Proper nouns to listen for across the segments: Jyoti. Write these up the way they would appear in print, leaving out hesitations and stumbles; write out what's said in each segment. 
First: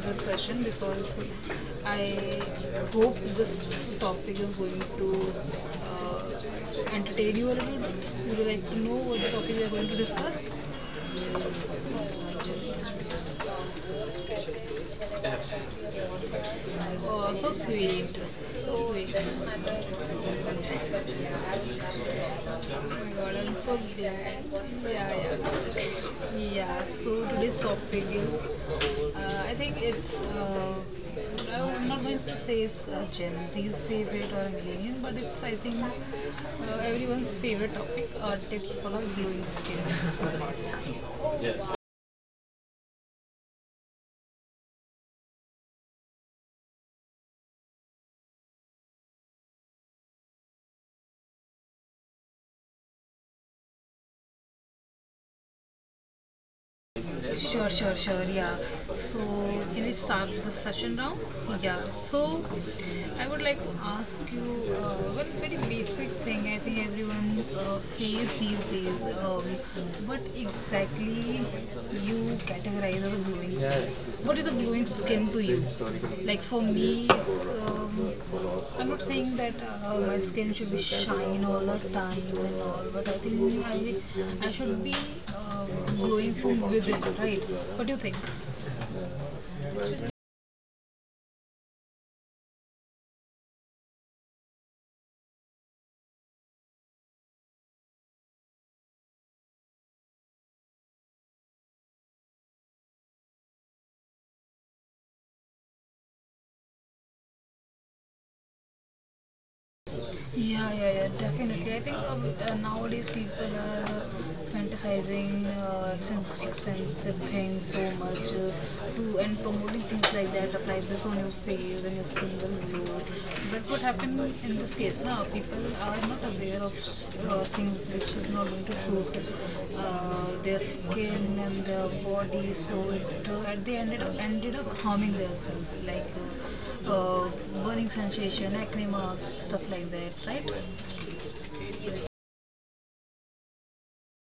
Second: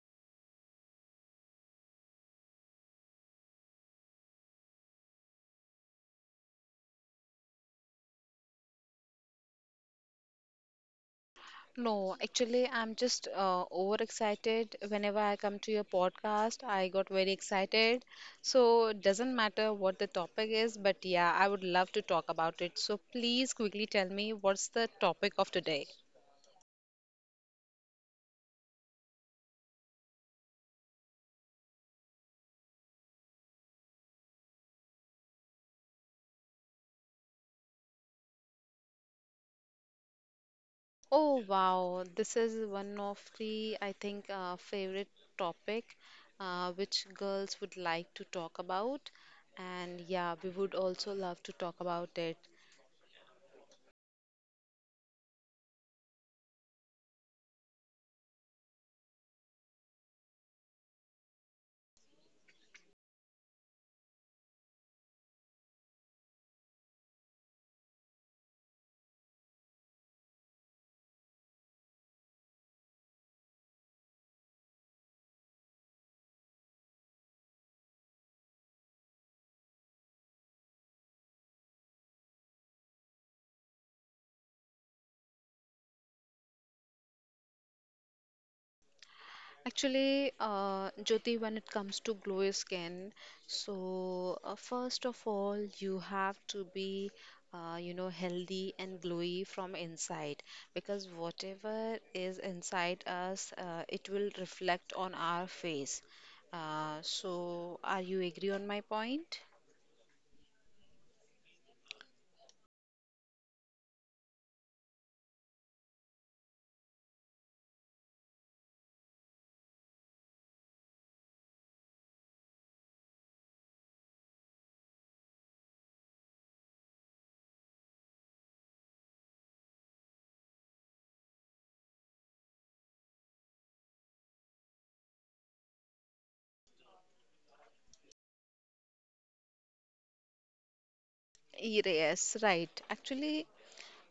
this session because I hope this topic is going to uh, entertain you a little bit. Would you like to know what the topic we are going to discuss? No, actually, I'm just overexcited. Whenever I come to your podcast, I got Oh, very so sweet. excited. So So, it sweet. doesn't Oh matter what the topic is, but yeah, I would love to talk about it. So, my god, I'm please so quickly tell glad. me what's the Yeah, topic of today? yeah. Yeah, so today's topic is I think it's. I'm not going to say it's Gen Z's favorite or millennial, but it's I think everyone's favorite topic tips for a glowing skin. Oh wow, this is one of the I think favorite topic which girls would like to talk about, and yeah, we would also love to talk about it. Sure, sure, sure. Yeah. So, can we start the session now? Yeah. So, I would like to ask you one very basic thing. I think everyone face these days. What exactly you categorize our glowing skin? What is a glowing skin to you? Like for me, it's, I'm not saying that my skin should be shine all the time and all, but I think I should be uh, glowing from within, right? What do you think? Actually, Jyoti, when it comes to glowy skin, so first of all, you have to be, you know, healthy and glowy from inside because whatever is inside us, it will reflect on our face. So, are you agree on my point? Yeah, yeah, yeah, definitely. I think nowadays people are fantasizing expensive, expensive things so much to and promoting things like that. Apply this on your face and your skin will glow. But what happened in this case? Now people are not aware of things which is not going to suit their skin and their body. So it at the ended up harming themselves. Uh, uh, Burning sensation, acne marks, stuff like that, right? Yes, right. Actually,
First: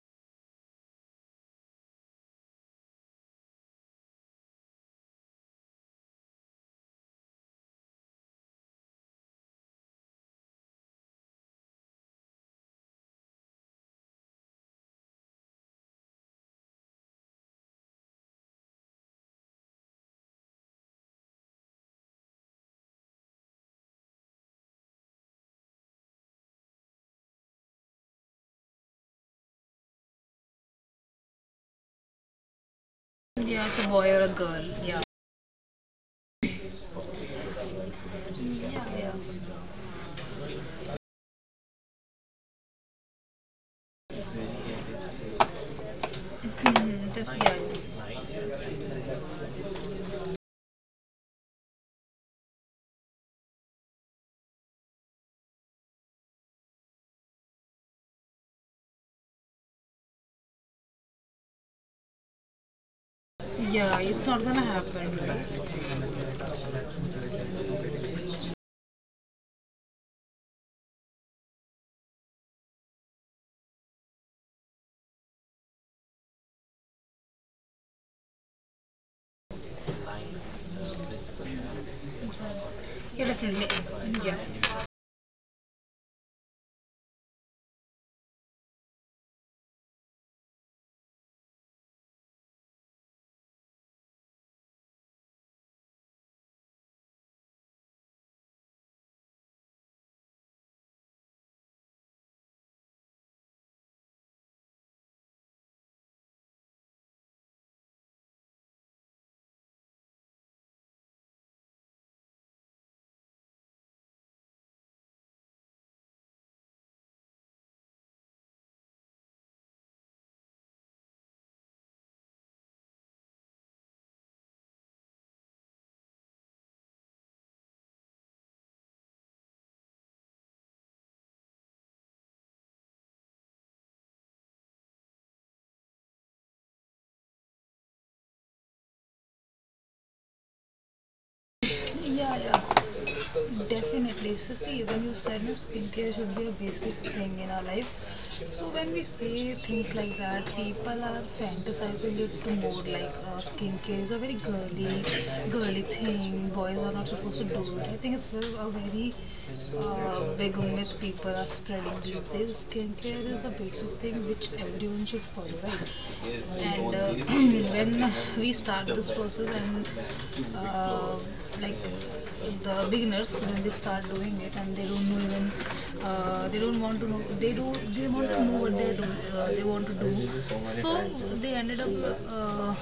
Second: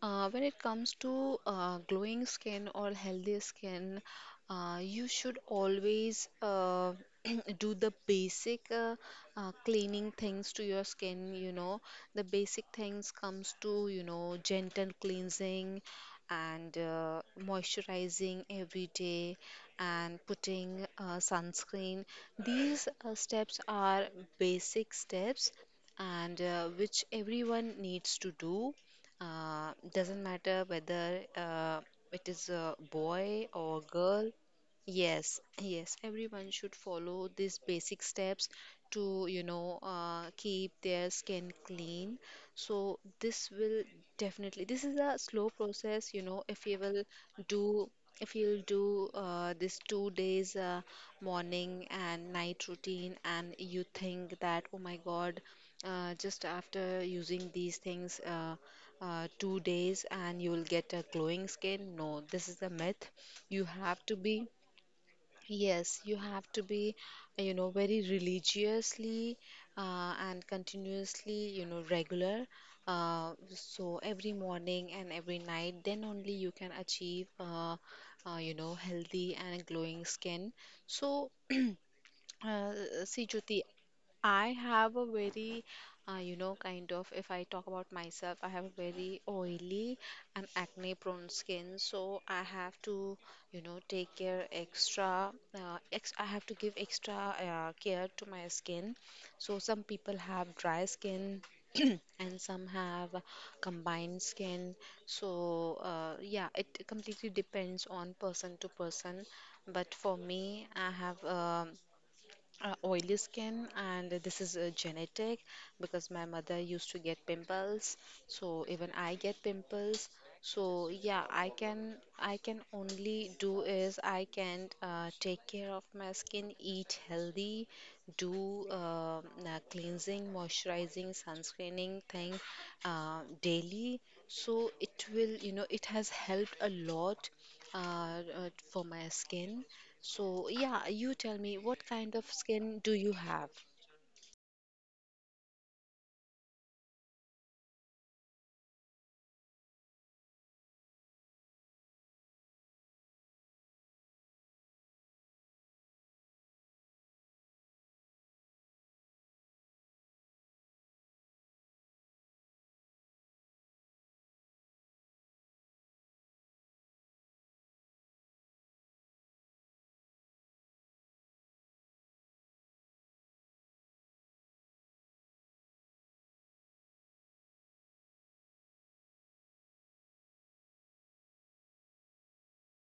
when it comes to glowing skin or healthy skin, you should always do the basic cleaning things to your skin. You know, the basic things comes to, you know, gentle cleansing and moisturizing every day and putting sunscreen. These steps are basic steps and which everyone needs to do. Doesn't matter whether it is a boy Yeah, or it's a boy or girl. a girl. Yeah. Yes, yes, everyone should follow these basic steps Yeah, to, you yeah. know, keep their skin clean. So this will definitely, this is a slow process, you know, do, Yeah. if you'll do this 2 days morning and night routine and you think that, oh my God, just after using these things 2 days and you will get a glowing skin. No, this is a myth. You Yeah, have to it's not be, gonna happen. yes, you have to be, you know, very religiously and continuously, you know, regular, so every morning and every night, then only you can achieve you know, healthy and glowing skin. So uh, see Yeah, Jyoti, definitely. I Yeah. have a very, you know, kind of, if I talk about myself, I have a very oily and acne prone skin. So I have to, you know, take care extra, ex I have to give extra care to my skin. So some people have dry skin and some have combined skin. So yeah, it completely depends on person to person. But for me, I have. Oily skin, and this is a genetic because my mother used to get pimples, so even I get pimples. So yeah, I can only do is I can take care of my skin, eat healthy, do cleansing, moisturizing, sunscreening thing daily. So it will, you know, it has helped a lot uh, for my skin. So yeah, you tell me, what kind of Yeah, skin yeah. do you have? Definitely. So see, when you said that skincare should be a basic thing in our life, so when we say things like that, people are fantasizing it to more like skincare is a very girly, girly thing. Boys are not supposed to do it. I think it's a very big myth people are spreading these days. Skincare is a basic thing which everyone should follow, right? And when we start this process and like the beginners when they start doing it and they don't know even they don't want to know they do they want to know what they do they want to do. So they ended up uh,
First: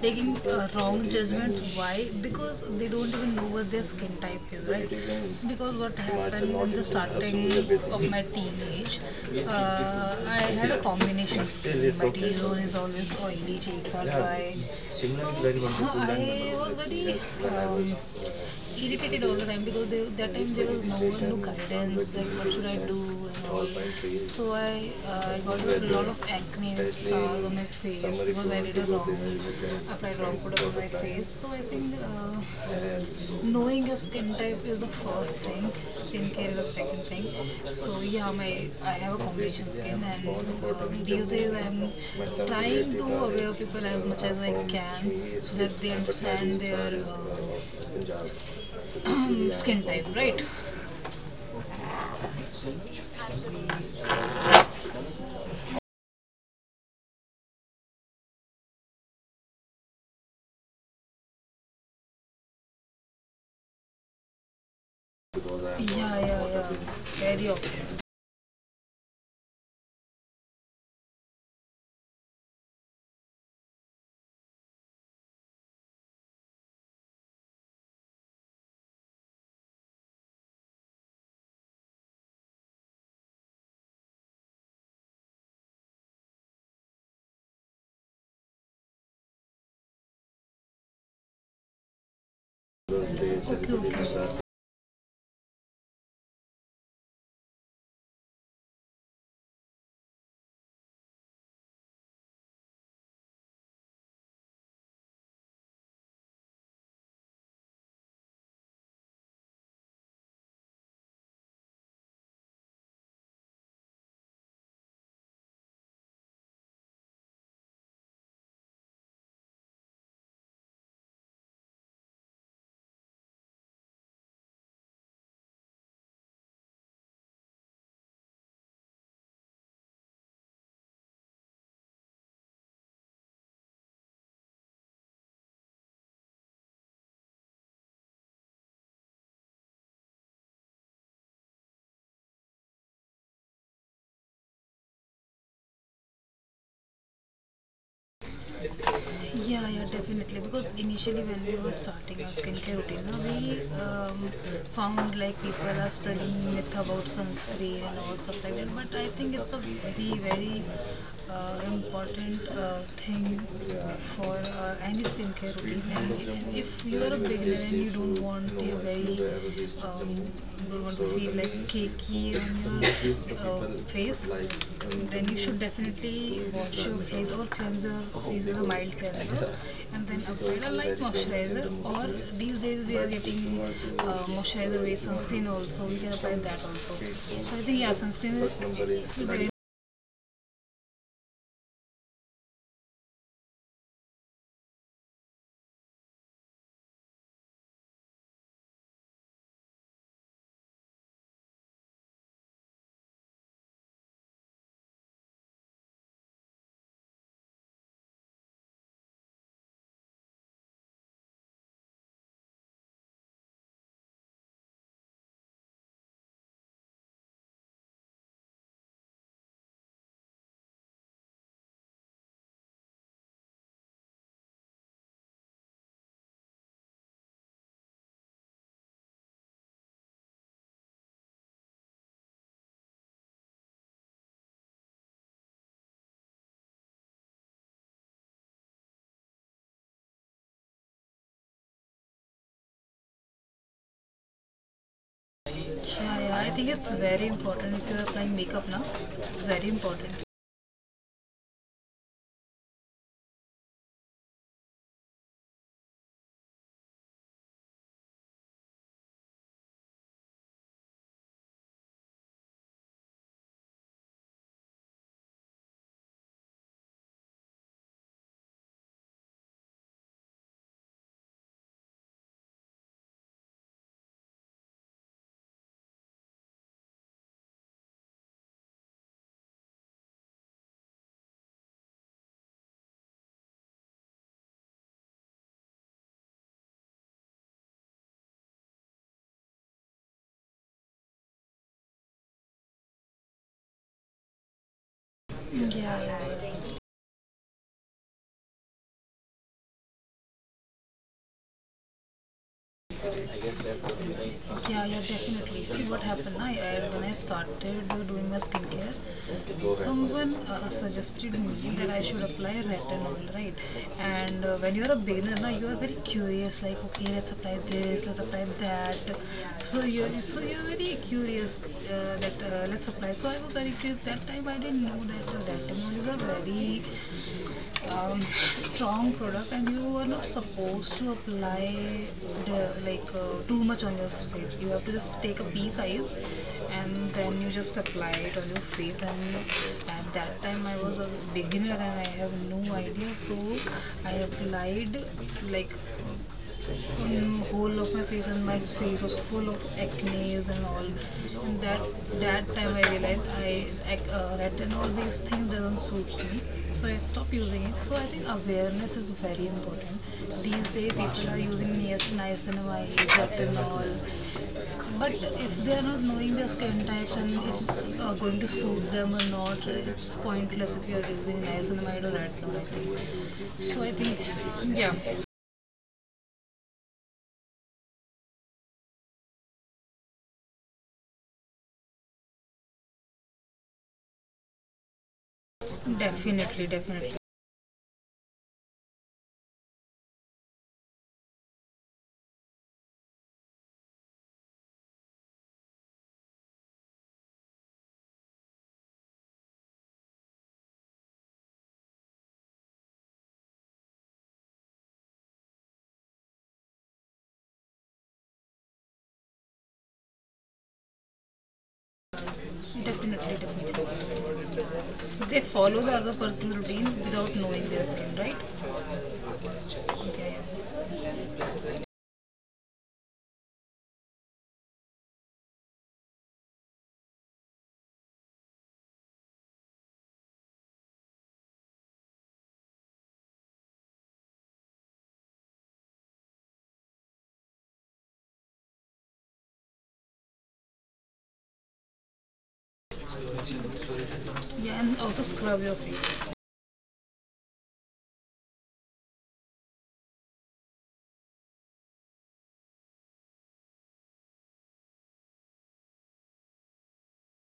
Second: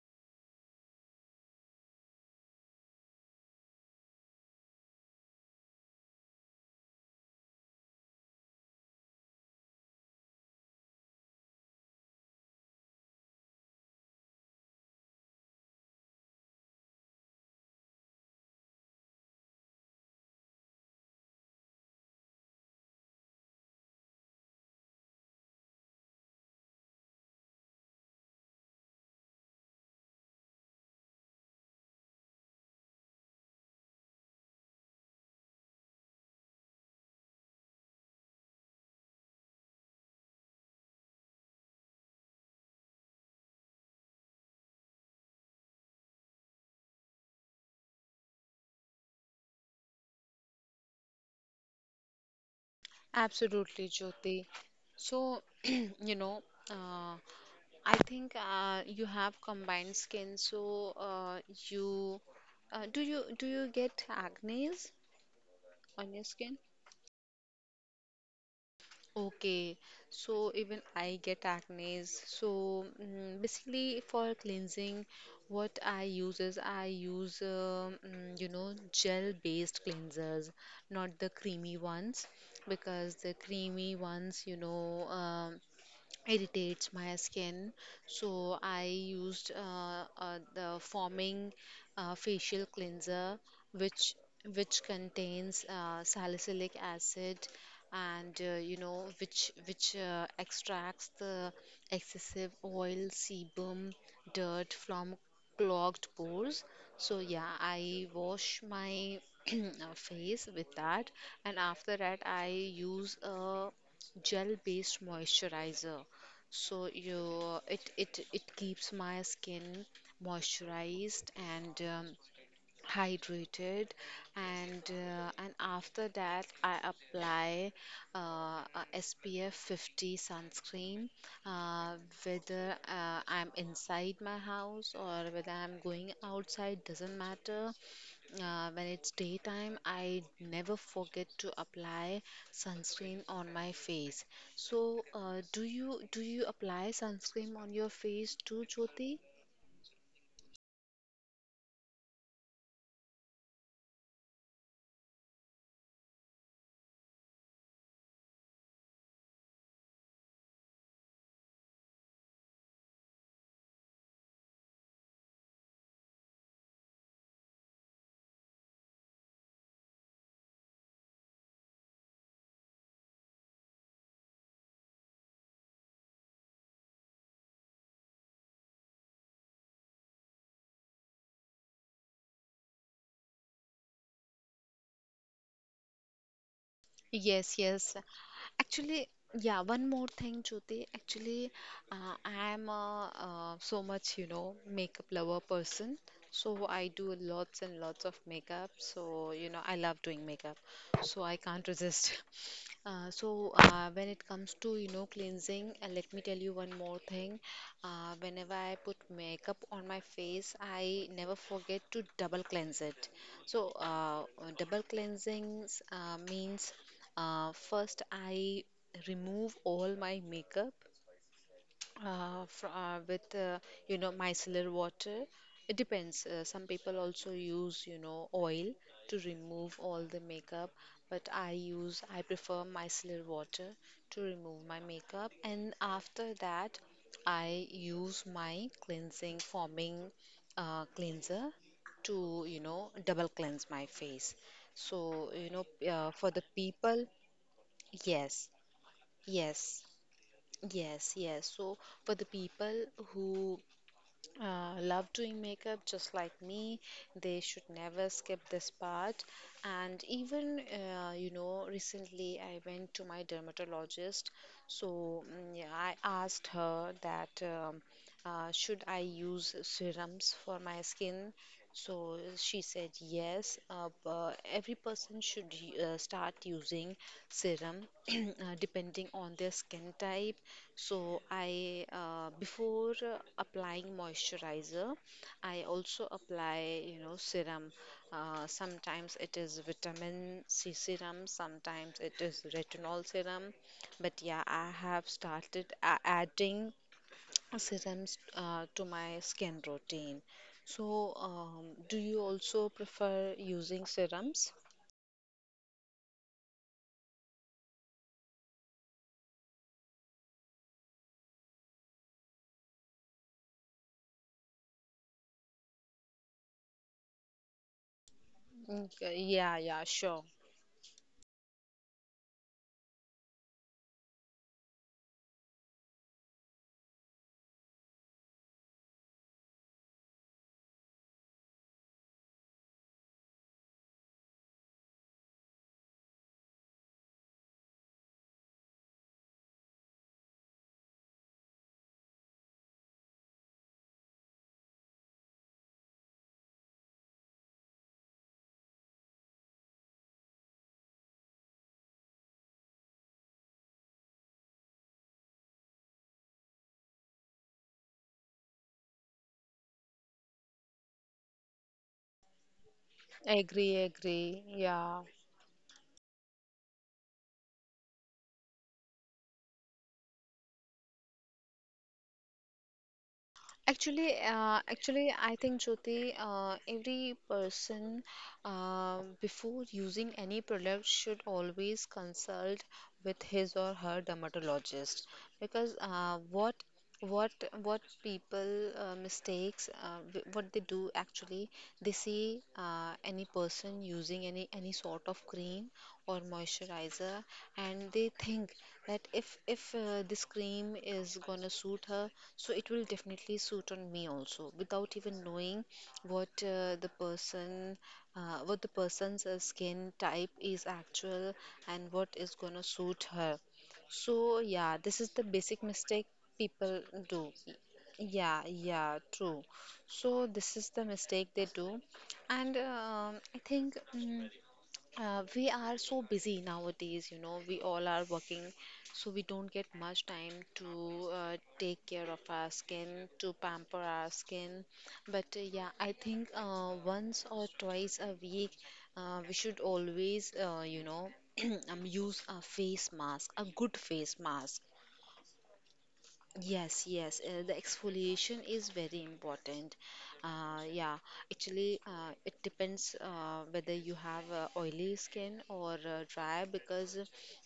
taking a wrong judgment, why? Because they don't even know what their skin type is, right? So because what happened in the starting of my teenage, I had a combination skin. My T zone is always oily, cheeks are dry, so I was very um, irritated all the time because that time there was no one to guidance, like what should I do and all. So I got a lot of acne and scars on my face because I did a applied wrong product on my face. So I think knowing your skin type is the first thing, skincare is the second thing. So yeah, my I have a combination skin and these days I'm trying to aware people as much as I can so that they understand their skin type, right? Absolutely, Jyoti. So you know, uh, I think you have combined skin. So, you do you get acne Yeah, yeah, on your skin? yeah. Very Area. Okay, Okay, so even I get acne. So, mm, basically, for cleansing, what I use is I use you know, gel-based cleansers, not the creamy ones, because the creamy ones, you know. Irritates my skin, so I used the foaming facial cleanser which okay. Contains salicylic acid and you know, which extracts the excessive oil, sebum, dirt from clogged pores. So yeah, I wash my face with that, and after that I use a gel based moisturizer. So you, it keeps my skin moisturized and hydrated, and after that I apply uh, a SPF 50 sunscreen, uh, whether I'm inside my house or whether I'm going outside, doesn't matter, when it's daytime, I never forget to apply sunscreen on my face. So, do you apply sunscreen on your face too, Jyoti? Yeah, yeah, definitely. Because initially, when we were starting our skincare routine, no, we found like people are spreading myth about sunscreen and all stuff like that. But I think it's a very, very important thing for any skincare routine. And if you are a beginner and you don't want your very um, don't want to feel like cakey on your face, then you should definitely wash your face or cleanse your face with a mild cleanser and then apply a light moisturizer. Or these days we are getting moisturizer based sunscreen also, we can apply that also. Yes, So I think yeah, yes. sunscreen Actually, is very yeah, one more thing, Jyoti. Actually, I am a, so much, you know, makeup lover person. So I do lots and lots of makeup. So, you know, I love doing makeup. So I can't resist. So when it comes to, you know, cleansing, let me tell you one more thing. Whenever I put makeup on my face, I never forget to double cleanse it. So double cleansings means first, I remove all my makeup fr with you know, micellar water. It depends. Some people also use you know, oil to remove all the makeup, but I prefer micellar water to remove my makeup. And after that, I use my cleansing forming cleanser to, you know, double cleanse my face. So you know yeah, for yeah, the I think it's people. very important. If you are applying Yes, makeup now, it's very yes, important. yes, yes. So for the people who love doing makeup just like me, they should never skip this part. And even you know, recently I went to my dermatologist, so mm, yeah, I asked her that should I use serums for my skin. So she said yes, every person should start using serum depending on their skin type. So I before applying moisturizer, I also apply, you know, serum. Sometimes it is vitamin C serum, sometimes it is retinol serum. But yeah, I have Yeah started yeah, yeah. adding serums to my skin routine. So do you also prefer using serums? Yeah, yeah, definitely. See what happened, when I started doing my skincare, someone suggested me that I should apply retinol, right? And when you're a beginner, now you are very curious, like okay, let's apply this, let's apply that. Okay, yeah, So yeah, sure. so you're very curious that let's apply. So I was very curious. That time I didn't know that retinol is a very strong product and you are not supposed to apply the, like too much on your face. You have to just take a pea size and then you just apply it on your face. And at that time I was a beginner and I have no idea. So I applied like whole of my face and my face was full of acne's and all. And that time I realized I retinol based thing doesn't suit me, so I stopped using it. So I think awareness is very important. These days people are using niacinamide Agree, retinol, agree. Yeah. but if they are not knowing their skin types and it's going to suit them or not, it's pointless if you are using niacinamide or retinol. I think. So I Actually, uh, think, actually, yeah, I think Jyoti, every person before using any product should always consult with his or her dermatologist, because definitely, definitely. what what people what they do actually, they see any person using any sort of cream or moisturizer, and they think that if this cream is gonna suit her, so it will definitely suit on me also, without even knowing what the person what the person's skin type is actual and what is gonna suit Definitely, her. definitely. So yeah, this is the They basic follow the mistake other person's routine people do. without knowing their skin, right? Yeah, yeah, true. Yeah, So this is the yeah. mistake they do. And I think, we are so busy nowadays, you know, we all are working, so we don't get much time to take care of our skin, to pamper our skin. But yeah, I think once or twice a week, we should always, you know, use a face mask, a good face mask. Yeah, and also scrub your face. Yes, yes, the exfoliation is very important. Yeah, actually, it depends whether you have oily skin or dry, because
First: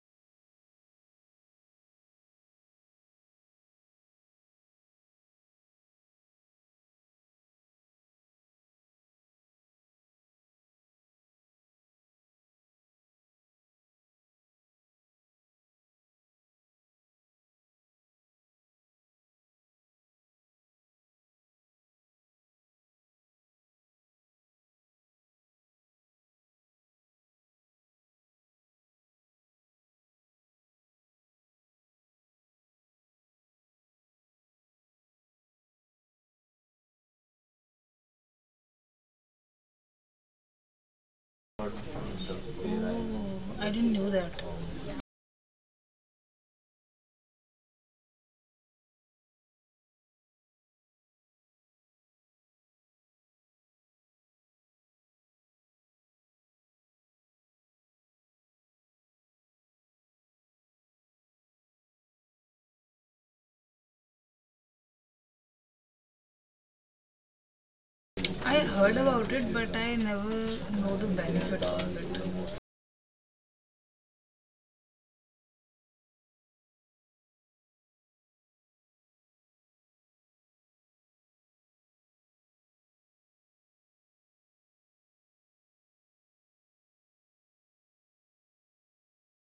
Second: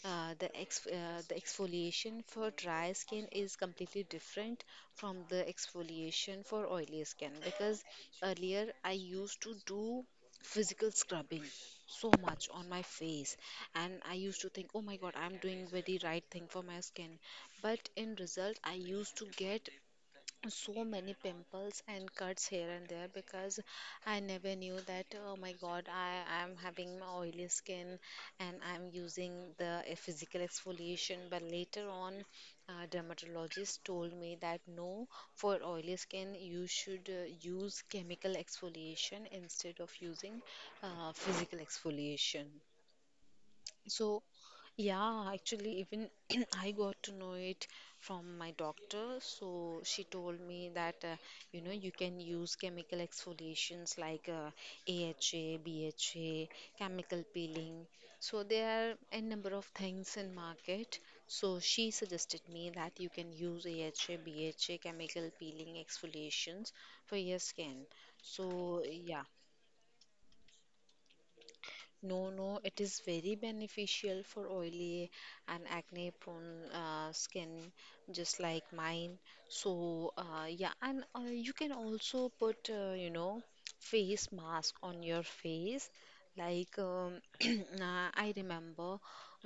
the exfoliation for dry skin is completely different from the exfoliation for oily skin. Because earlier I used to do physical scrubbing so much on my face, and I used to think, oh my god, I'm doing very right thing for my skin. But in result, I used to get so many pimples and cuts here and there, because I never knew that, oh my god, I am having my oily skin, and I'm using the physical exfoliation. But later on, dermatologist told me that no, for oily skin, you should use chemical exfoliation instead of using physical exfoliation. I didn't know So, that. yeah, actually, even I got to know it from my doctor. So she told me that you know, you can use chemical exfoliations, like AHA, BHA, chemical peeling. So there are a number of things in market. So she suggested me that you can use AHA, BHA, chemical peeling exfoliations for your skin. I So heard yeah. about it, but I never know the benefits No, of it. no, it is very beneficial for oily and acne prone skin, just like mine. So, yeah, and you can also put, you know, face mask on your face. Like, I remember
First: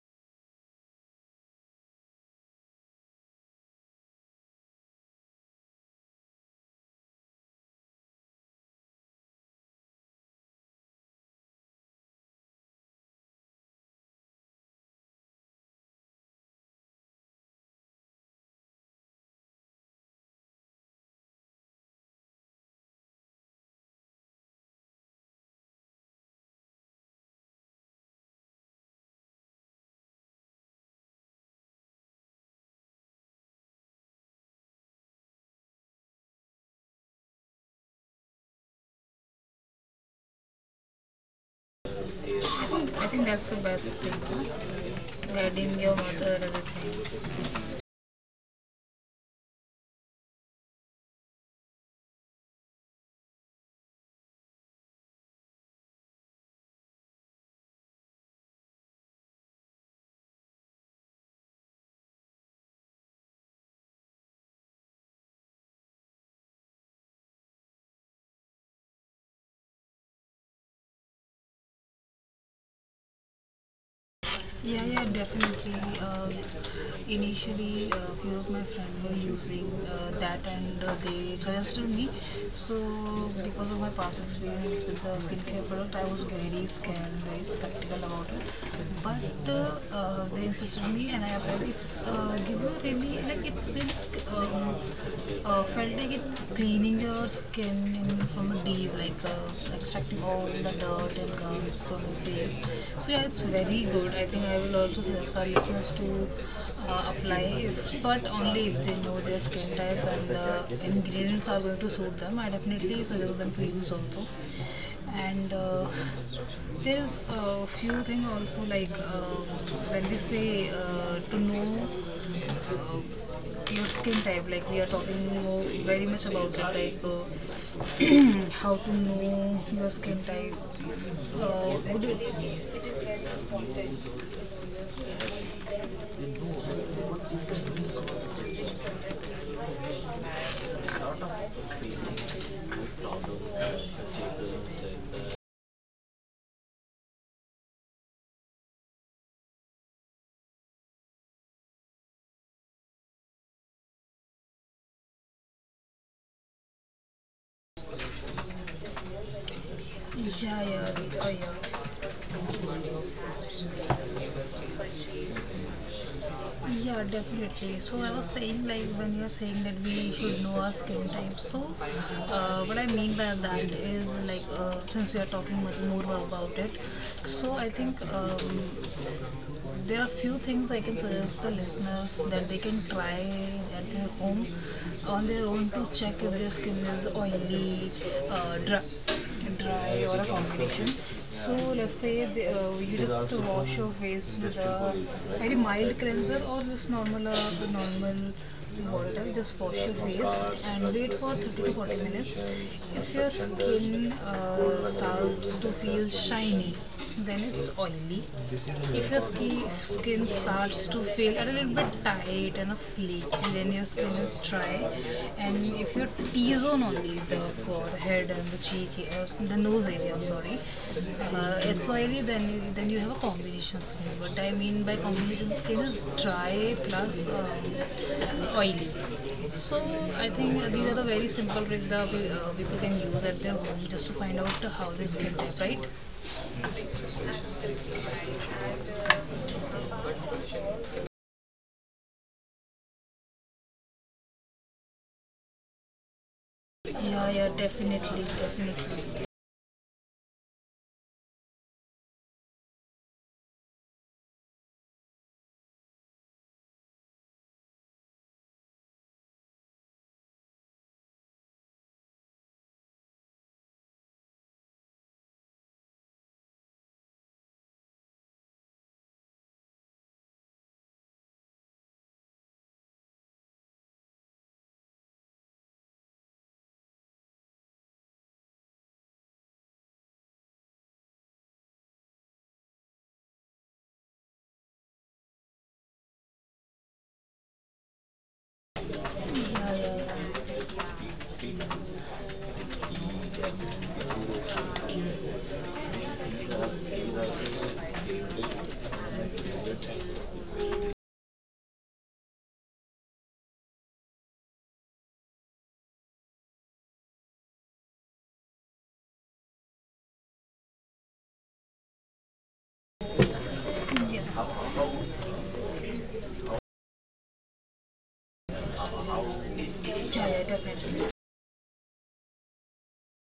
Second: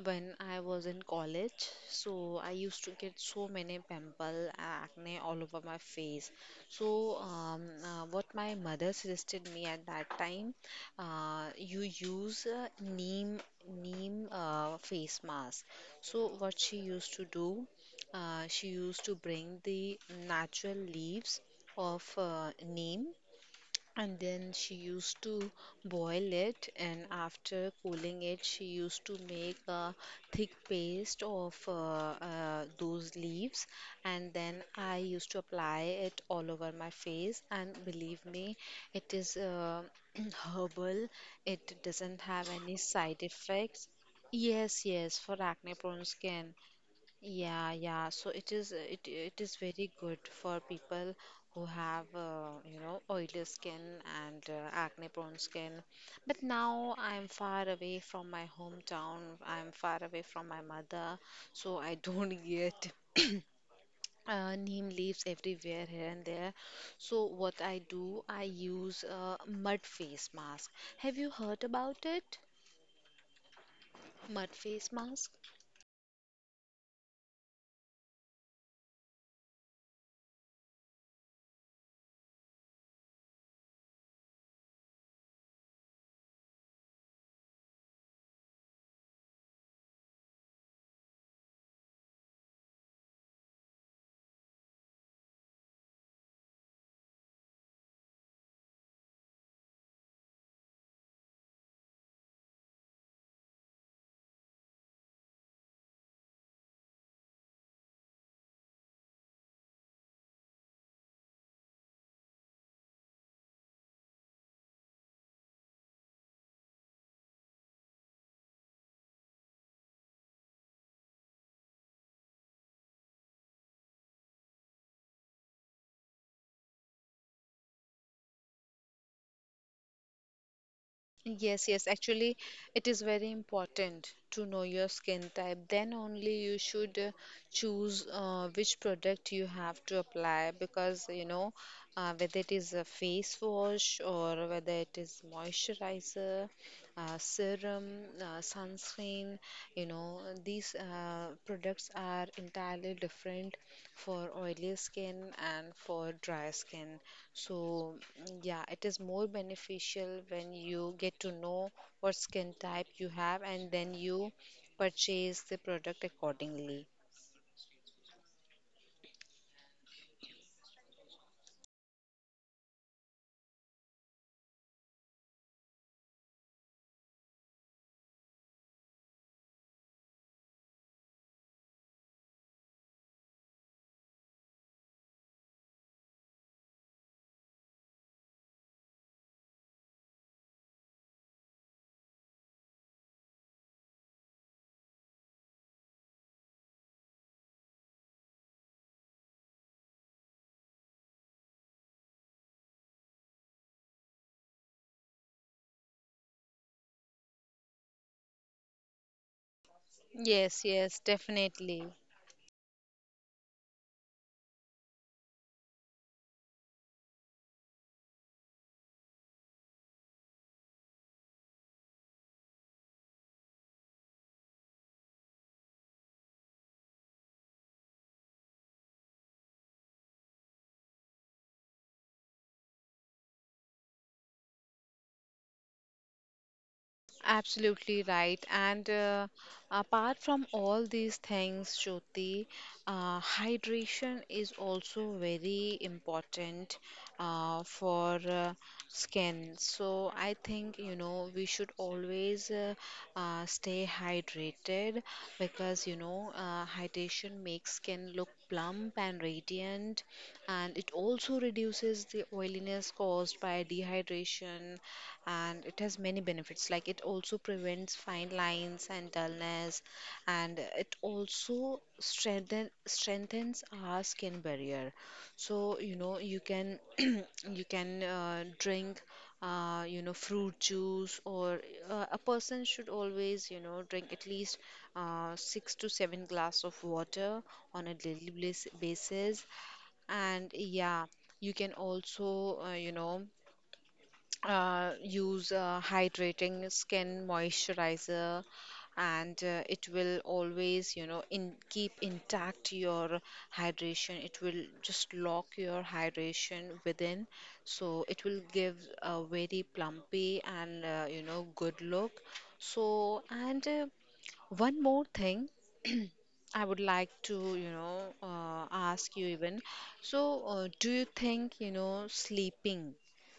when I was in college. So I used to get so many pimple acne all over my face. So what my mother suggested me at that time, you use neem neem face mask. So what she used to do, she used to bring the natural leaves of neem, and then she used to boil it, and after cooling it, she used to make a thick paste of those leaves. And then I used to apply it all over my face. And believe me, it is herbal, it doesn't have any I side think that's the effects. best thing. Yes, yes, for Guiding acne your prone mother, skin. everything. Yeah, yeah. So it is it is very good for people who have you know, oily skin and acne prone skin. But now I'm far away from my hometown. I'm far away from my mother, so I don't get neem leaves everywhere here and there. So what I do, I use a mud face mask. Have you heard about it? Mud Yeah, face yeah, mask? definitely. Uh, Initially, a few of my friends were using that and they suggested me. So, because of my past experience with the skincare product, I was very scared and very skeptical about it. But they insisted me, and I applied. It's give you really like it's been um, felt like it cleaning your skin from deep, like extracting all the dirt and gums from your face. So yeah, it's very good. I think I will also suggest our listeners to apply, if, but only if they know their skin type and the ingredients are going to suit them. I definitely suggest them to use also. And there is a few things also like when we say to know uh, your skin type, like we are talking very much about it like how to know your skin type. Yes, uh, yes. would you, Actually, it is very important to know your skin type. Then only you should choose which product you have to apply because you know whether it is a face wash or whether it is moisturizer, serum, sunscreen. You know, these products are entirely different for oily skin and for dry skin. So, yeah, it is more beneficial when yeah you get yeah, to know yeah. what skin type you have and then you purchase the product accordingly. Yeah definitely, so I was saying like when you are saying that we should know our skin type, so what I mean by that is like, since we are talking much more about it, so I think there are few things I can suggest the listeners that they can try at their home on their own to check if their skin is oily, uh, dry, dry or a combination. So let's say you just wash your face with a very mild cleanser or just normal normal water. Just wash your face and wait for 30 to 40 minutes. If your skin starts to feel shiny, then it's oily. If your skin Yes, starts yes, to feel a little definitely. bit tight and a flaky, then your skin is dry. And if your T zone only, the forehead and the cheek, the nose area, I'm sorry, it's oily, then you have a combination skin. What I mean by combination skin is dry plus oily. So I think these are the very simple tricks that people can use at their home just to find out how their skin type, right? Absolutely right. And apart from all these things, Jyoti, hydration is also very important Yeah, yeah, for definitely, definitely. skin. So I think, you know, we should always stay hydrated because, you know, hydration makes skin look plump and radiant, and it also reduces the oiliness caused by dehydration, and it has many benefits. Like it also prevents fine lines and dullness, and it also strengthens our skin barrier. So, you know, you can you can drink you know, fruit juice, or a person should always, you know, drink at least 6 to 7 glass of water on a daily basis. And yeah, you can also, you know, use a hydrating skin moisturizer, and it will always, you know, in keep intact your hydration. It will just lock your hydration within, so it will give a very plumpy and, you know, good look. So and Yeah, yeah, One more thing, I would like to, you know, ask you even. So, yeah, do you definitely. think, you know,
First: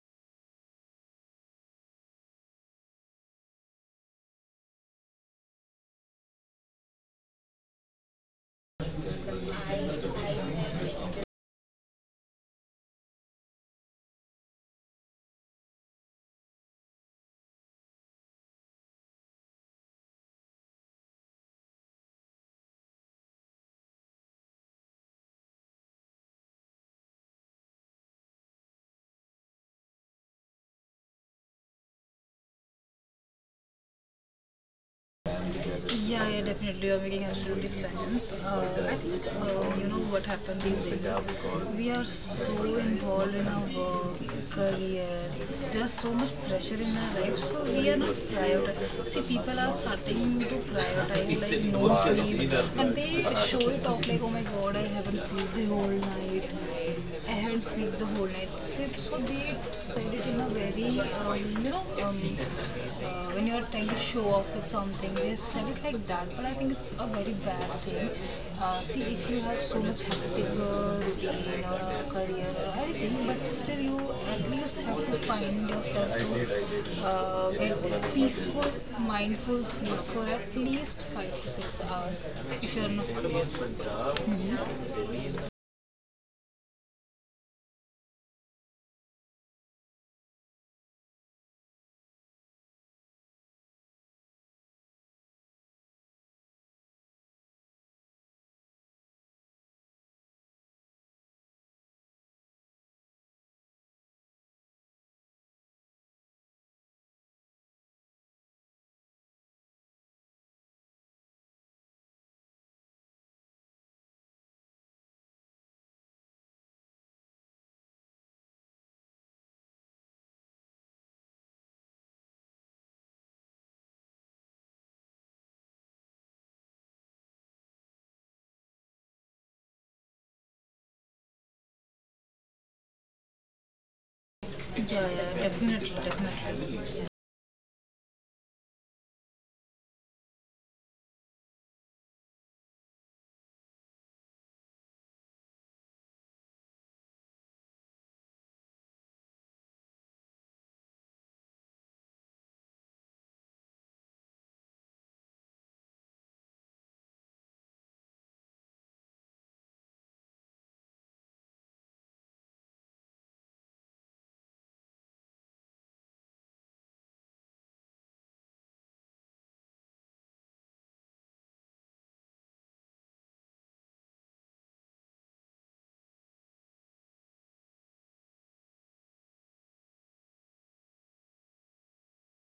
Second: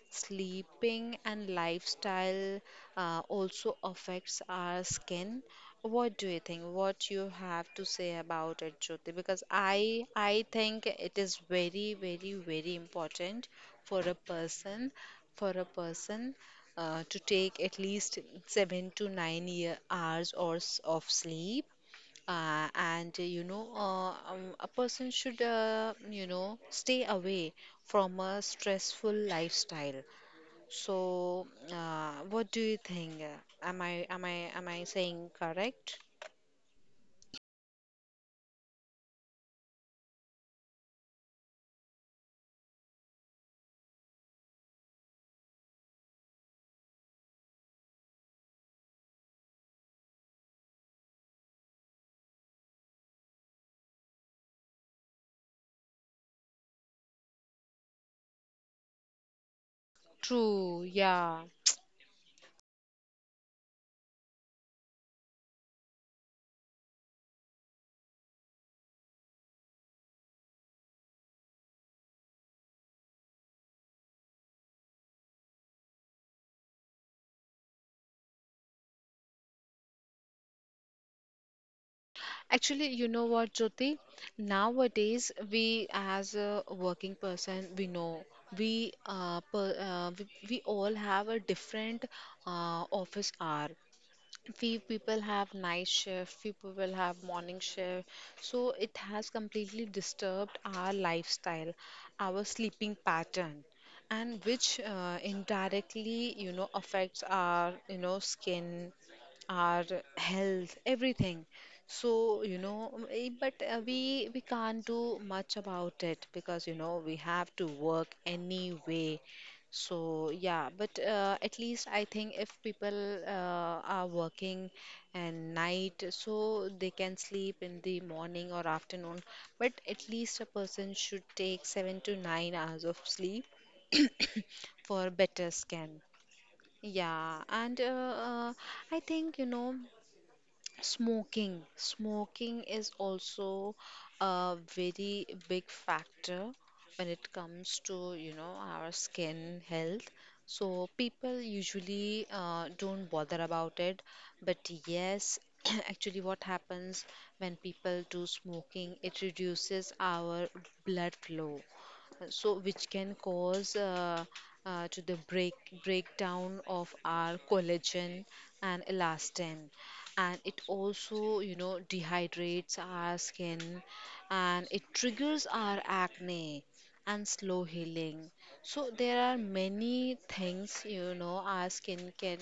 sleeping and lifestyle also affects our skin. What do you think? What you have to say about it, Jyoti? Because I think it is very, very, very important for a person for a person to take at least 7 to 9 year hours or of sleep. And You know, a person should you know stay away from a stressful lifestyle. So, what do you think? Am I saying correct? Yeah, yeah, definitely. You're making absolutely sense. I think you know what happened these days is we are so involved in our work, career. There's so much pressure in our life, so we are not prioritizing. See, people are starting to prioritize like no sleep, and they show it off like, oh my god, I haven't slept the whole night. I haven't slept the whole night. So they said it in a True, very, yeah. When you are trying to show off with something, they said it like that. But I think it's a very bad thing. See, if you have so much hectic routine or career or anything, but still you at least have to find yourself to get peaceful, mindful sleep for at least 5 to 6 hours. If Actually, you're you know not, what, Jyoti? Nowadays, we as a working person, we know we all have a different office hour. Few people have night shift, few people have morning shift, so it has completely disturbed our lifestyle, our sleeping pattern, and which indirectly, you know, affects our, you know, skin, our health, everything. So, you know, eh, but we can't do much about it because, you know, we have to work anyway. So, yeah, but at least I think if people are working and night, so they can sleep in the morning or afternoon. But at least a person should take 7 to 9 hours of sleep yeah, for yeah, better definitely, skin. definitely. Yeah, and uh, I think you know. Smoking. Smoking is also a very big factor when it comes to, you know, our skin health. So people usually don't bother about it, but yes, actually what happens when people do smoking, it reduces our blood flow, so which can cause to the breakdown of our collagen and elastin. And it also, you know, dehydrates our skin, and it triggers our acne and slow healing. So there are many things, you know, our skin can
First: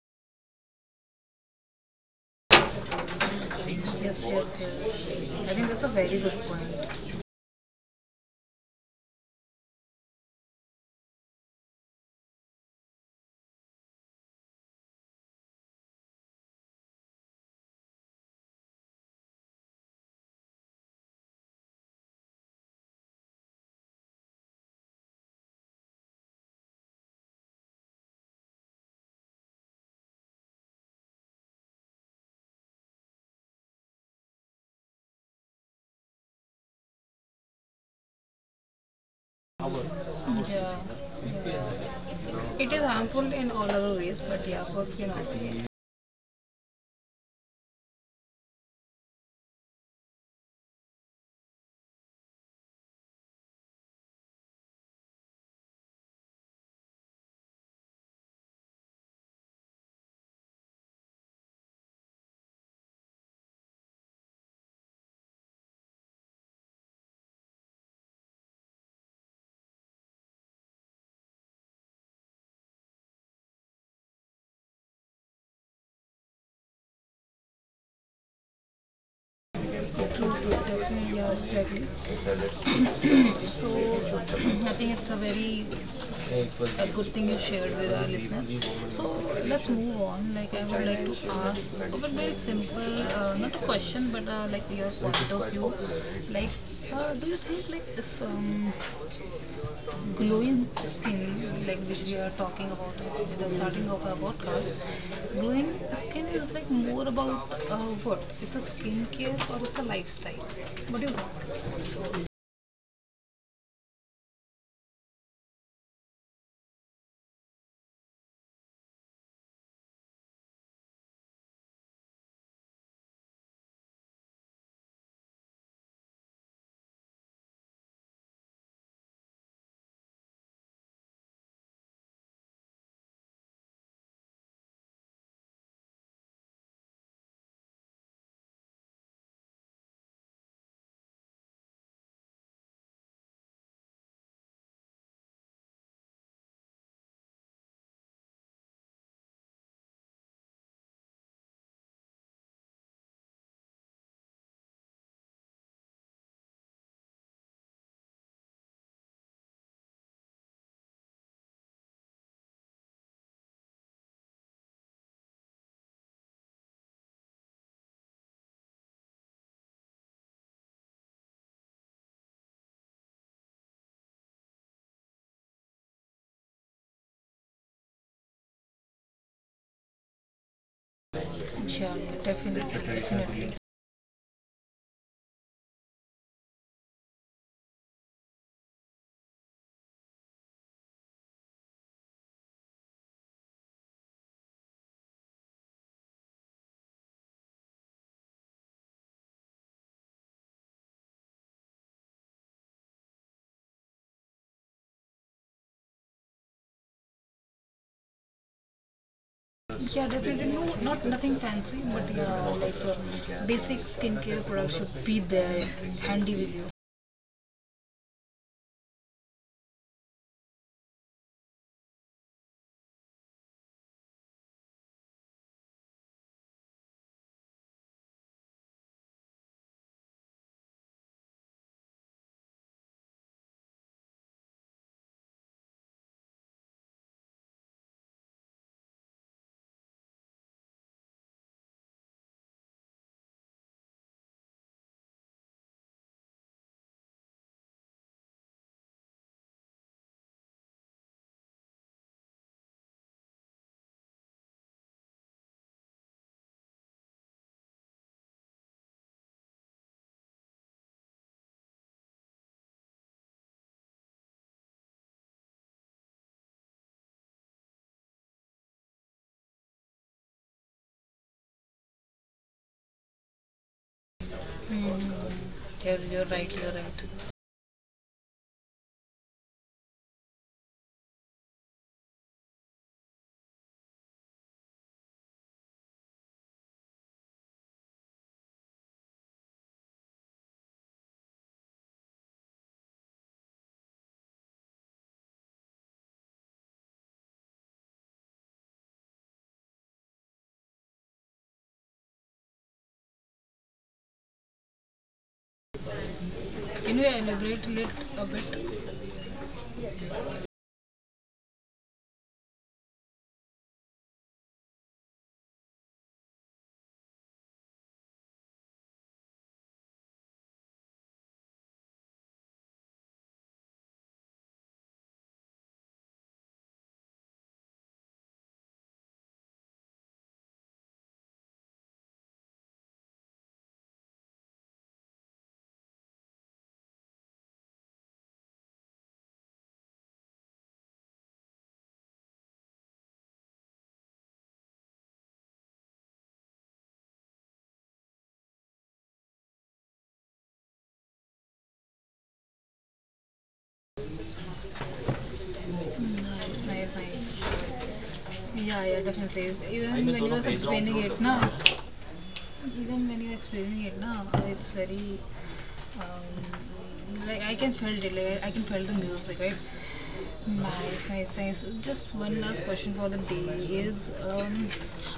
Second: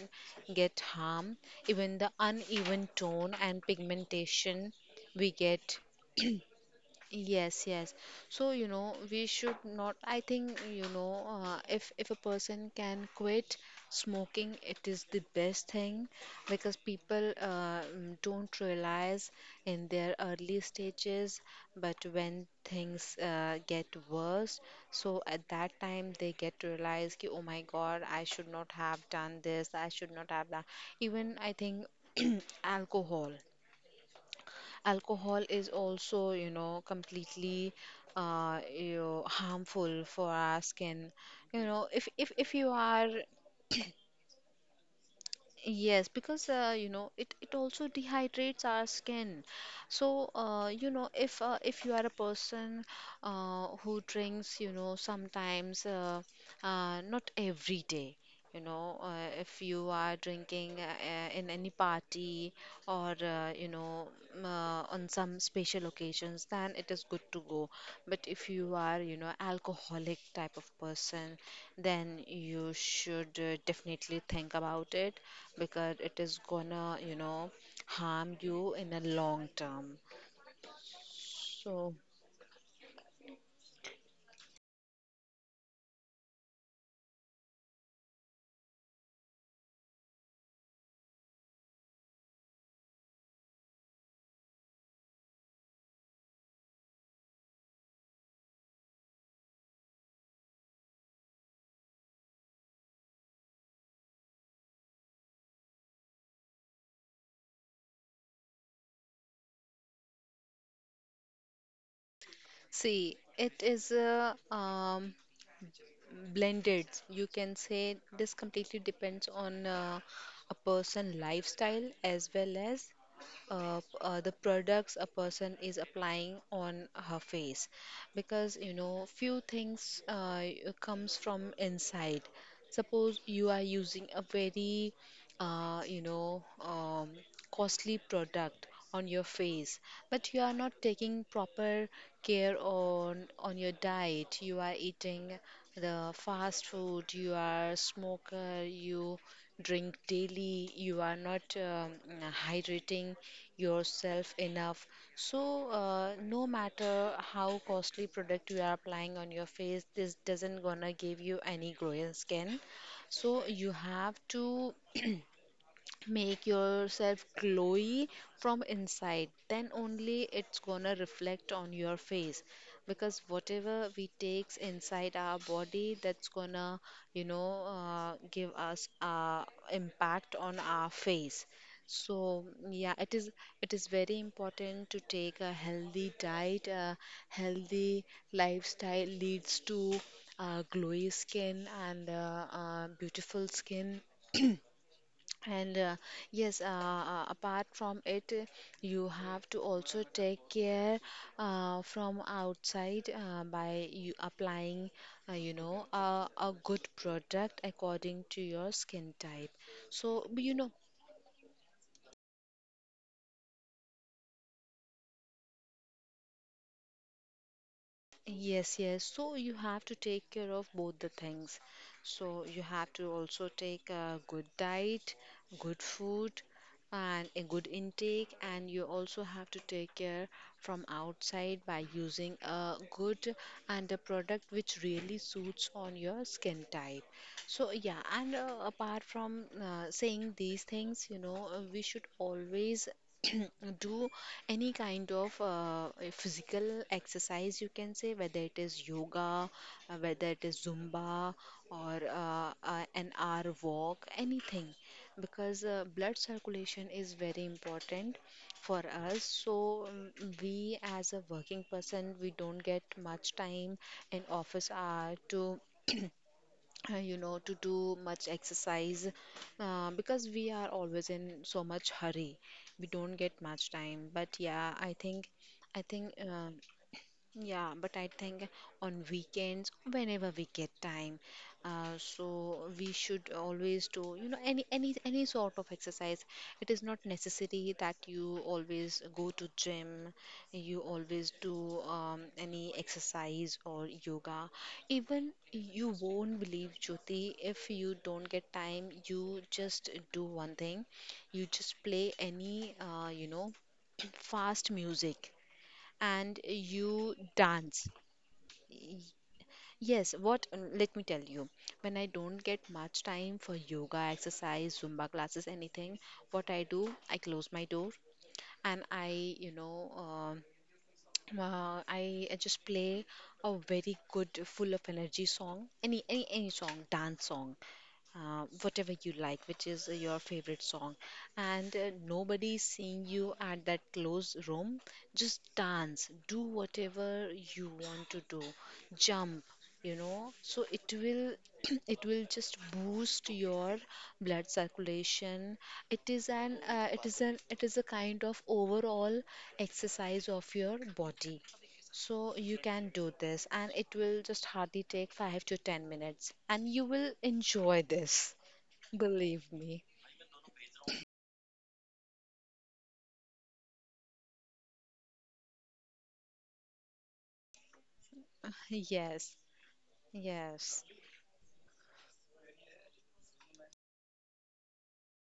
get harm, even the uneven tone and Yes, yes, yes. pigmentation we I think get. that's a very good point. Yes, yes. So, you know, we should not, I think, you know, if a person can quit smoking, it is the best thing, because people don't realize in their early stages, but when things get worse, so at that time they get to realize ki, oh my God, I should not have done this, I should not have that. Even I think alcohol. Alcohol is also, you know, completely you know, harmful for our Yeah. skin. You know, if you It is are harmful in all other ways, but yeah, for skin also. Yeah, yes, because you know, it also dehydrates our skin. So, you know, if you are a person who drinks, you know, sometimes not every day. You know, if you are drinking in any party, or, you know, on some special occasions, then it is good to go. But if you are, you know, alcoholic type of person, then you should definitely think about it, because it is gonna, you know, harm you in a long term. true, true, definitely, yeah, exactly. So, So, I think it's a very a good thing you shared with our listeners. So, let's move on. Like, I would like to ask a bit very simple, not a question, but like your point of view. Like, do you think like is glowing skin, like which we are talking about at the starting of our podcast, glowing skin is like more about what? It's a skincare or it's a lifestyle. What do you think? see, it is a blended, you can say. This completely depends on a person lifestyle, as well as the products a person is applying on her face. Because you know few things comes from inside. Suppose you are using a very you know costly product on your face, but you are not taking proper care on your diet. You are eating the fast food, you are smoker, you drink daily, you are not hydrating yourself enough. So, no matter how costly product you are applying on your face, this doesn't gonna give you any glowing skin. So, you have to. Make yourself glowy from inside, then only it's gonna reflect on your face. Because whatever we takes inside our body, that's gonna, you know, give us impact on our face. Yeah, yeah, So definitely, yeah, it is definitely. Very important to take a healthy diet. A healthy lifestyle leads to glowy skin and beautiful skin. And yes, apart from it, you have to also take care from outside, by you applying, you know, a good product according to your skin type. Yeah, So, you definitely. No, know, not nothing fancy, but yeah, like basic skincare products should be there, handy with you. yes, yes. So you have to take care of both the things. So you have to also take a good diet, good food, and a good intake. And you also have to take care from outside by using a good and a product which really suits on your skin type. So yeah, and apart from saying these things, you know, we should always do any kind of a physical exercise, you can say, whether it is yoga, whether it is zumba, or an hour walk, anything, because blood circulation is very important for us. So we, as a working person, we don't get much time in office hour to, you know, to do much exercise, because we are always in so much hurry. We don't get much time. But yeah, I think, I Yeah, think. you're right, you're right. Yeah, but I think on weekends, whenever we get time, so we should always do, you know, any sort of exercise. It is not necessary that you always go to gym, you always do any exercise or yoga. Even you won't believe, Jyoti, if you don't get time, you just do one thing. You just play any, you know, fast music and Can you you elaborate dance. A bit? Yes, what let me tell you, when I don't get much time for yoga, exercise, Zumba classes, anything, what I do, I close my door and you know, um uh, I, I just play a very good, full of energy song, any song, dance song, whatever you like, which is your favorite song, and nobody's seeing you at that closed room. Just dance, do whatever you want to do, jump, you know. So it will, it will just boost your blood circulation. It is a kind of overall exercise of your body. So you can do this, and it will just hardly take 5 to 10 minutes, Nice, and you nice, will enjoy nice. this. Yeah, yeah, Believe definitely. me. Even when you were explaining it, now even when you're explaining it now, it's very like I can feel it. Like I can feel the Yes, music, right? yes. Nice, nice, nice. Just one last question for the day is,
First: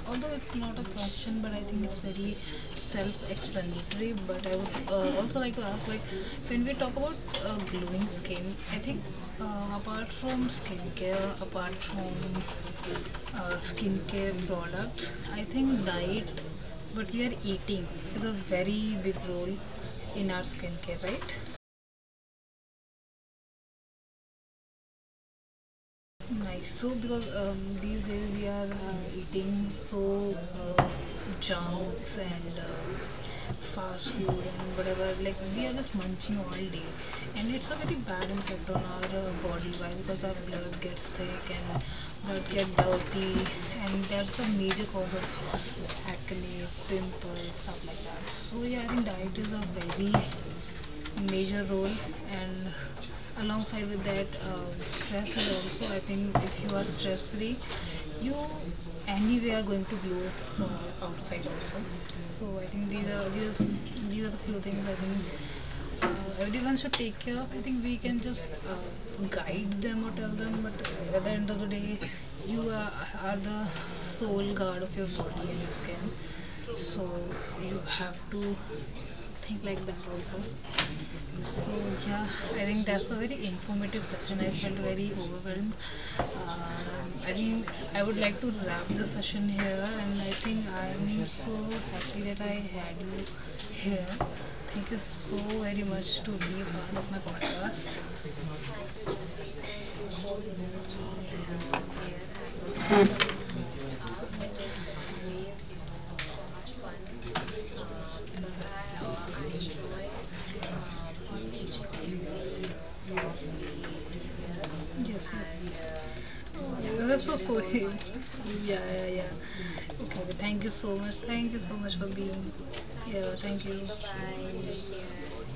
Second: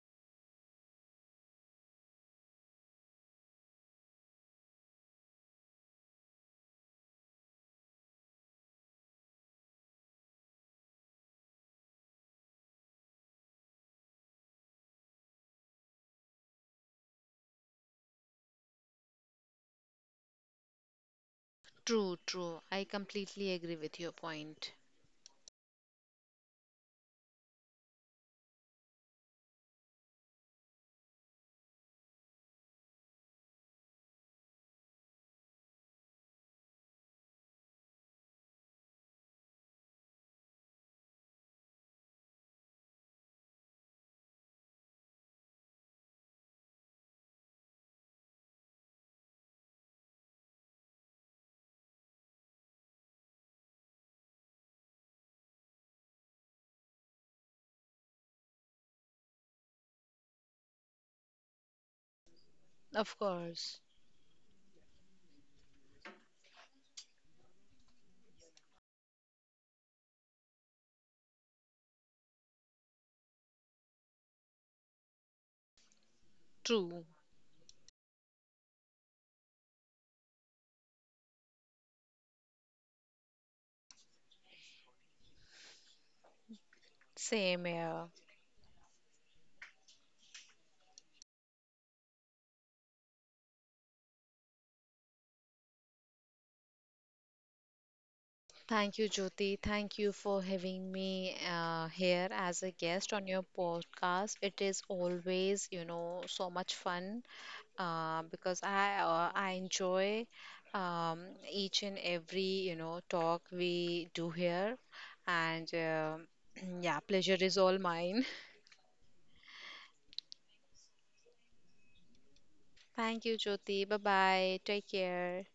although it's not a question, but I think it's very self-explanatory. But I would also like to ask, like, when we talk about glowing skin, I think apart from skincare products. I think diet, what we are eating, is a very big role in our skincare, right? True, true. I completely agree with your point. Nice. So, because these days we are eating so junks and fast food and whatever, like we are just munching all day, and it's a very bad impact on our body. Why? Because our blood gets thick and blood get dirty, and that's the major cause of acne, pimples, stuff like that. So, yeah, I think diet is a very major role, and alongside with that stress is also, I think if you are stress free, you anyway are going to glow from outside also. So I think these Of are course. These are the few things I think everyone should take care of. I think we can just guide them or tell them, but at the end of the day you are, are the sole guard of your body and your skin, True. so you have to think like that also. So yeah, I think that's a very informative session. I felt very overwhelmed. Um, I Same think I here. would like to wrap the session here, and I think I am so happy that I had you here. Thank you so very much to be a part of my podcast. Thank you, Jyoti. Thank you for having me here as a guest on your podcast. It is always, you know, so much fun because I enjoy um, each and every, you know, talk we do here, Yes, and yes. Yeah, Yes, that's so pleasure is all sweet. mine. Yeah, yeah, yeah. Okay, thank you so much. Thank you so much for being Thank here. you, Thank Jyoti. Bye bye. Take you. care.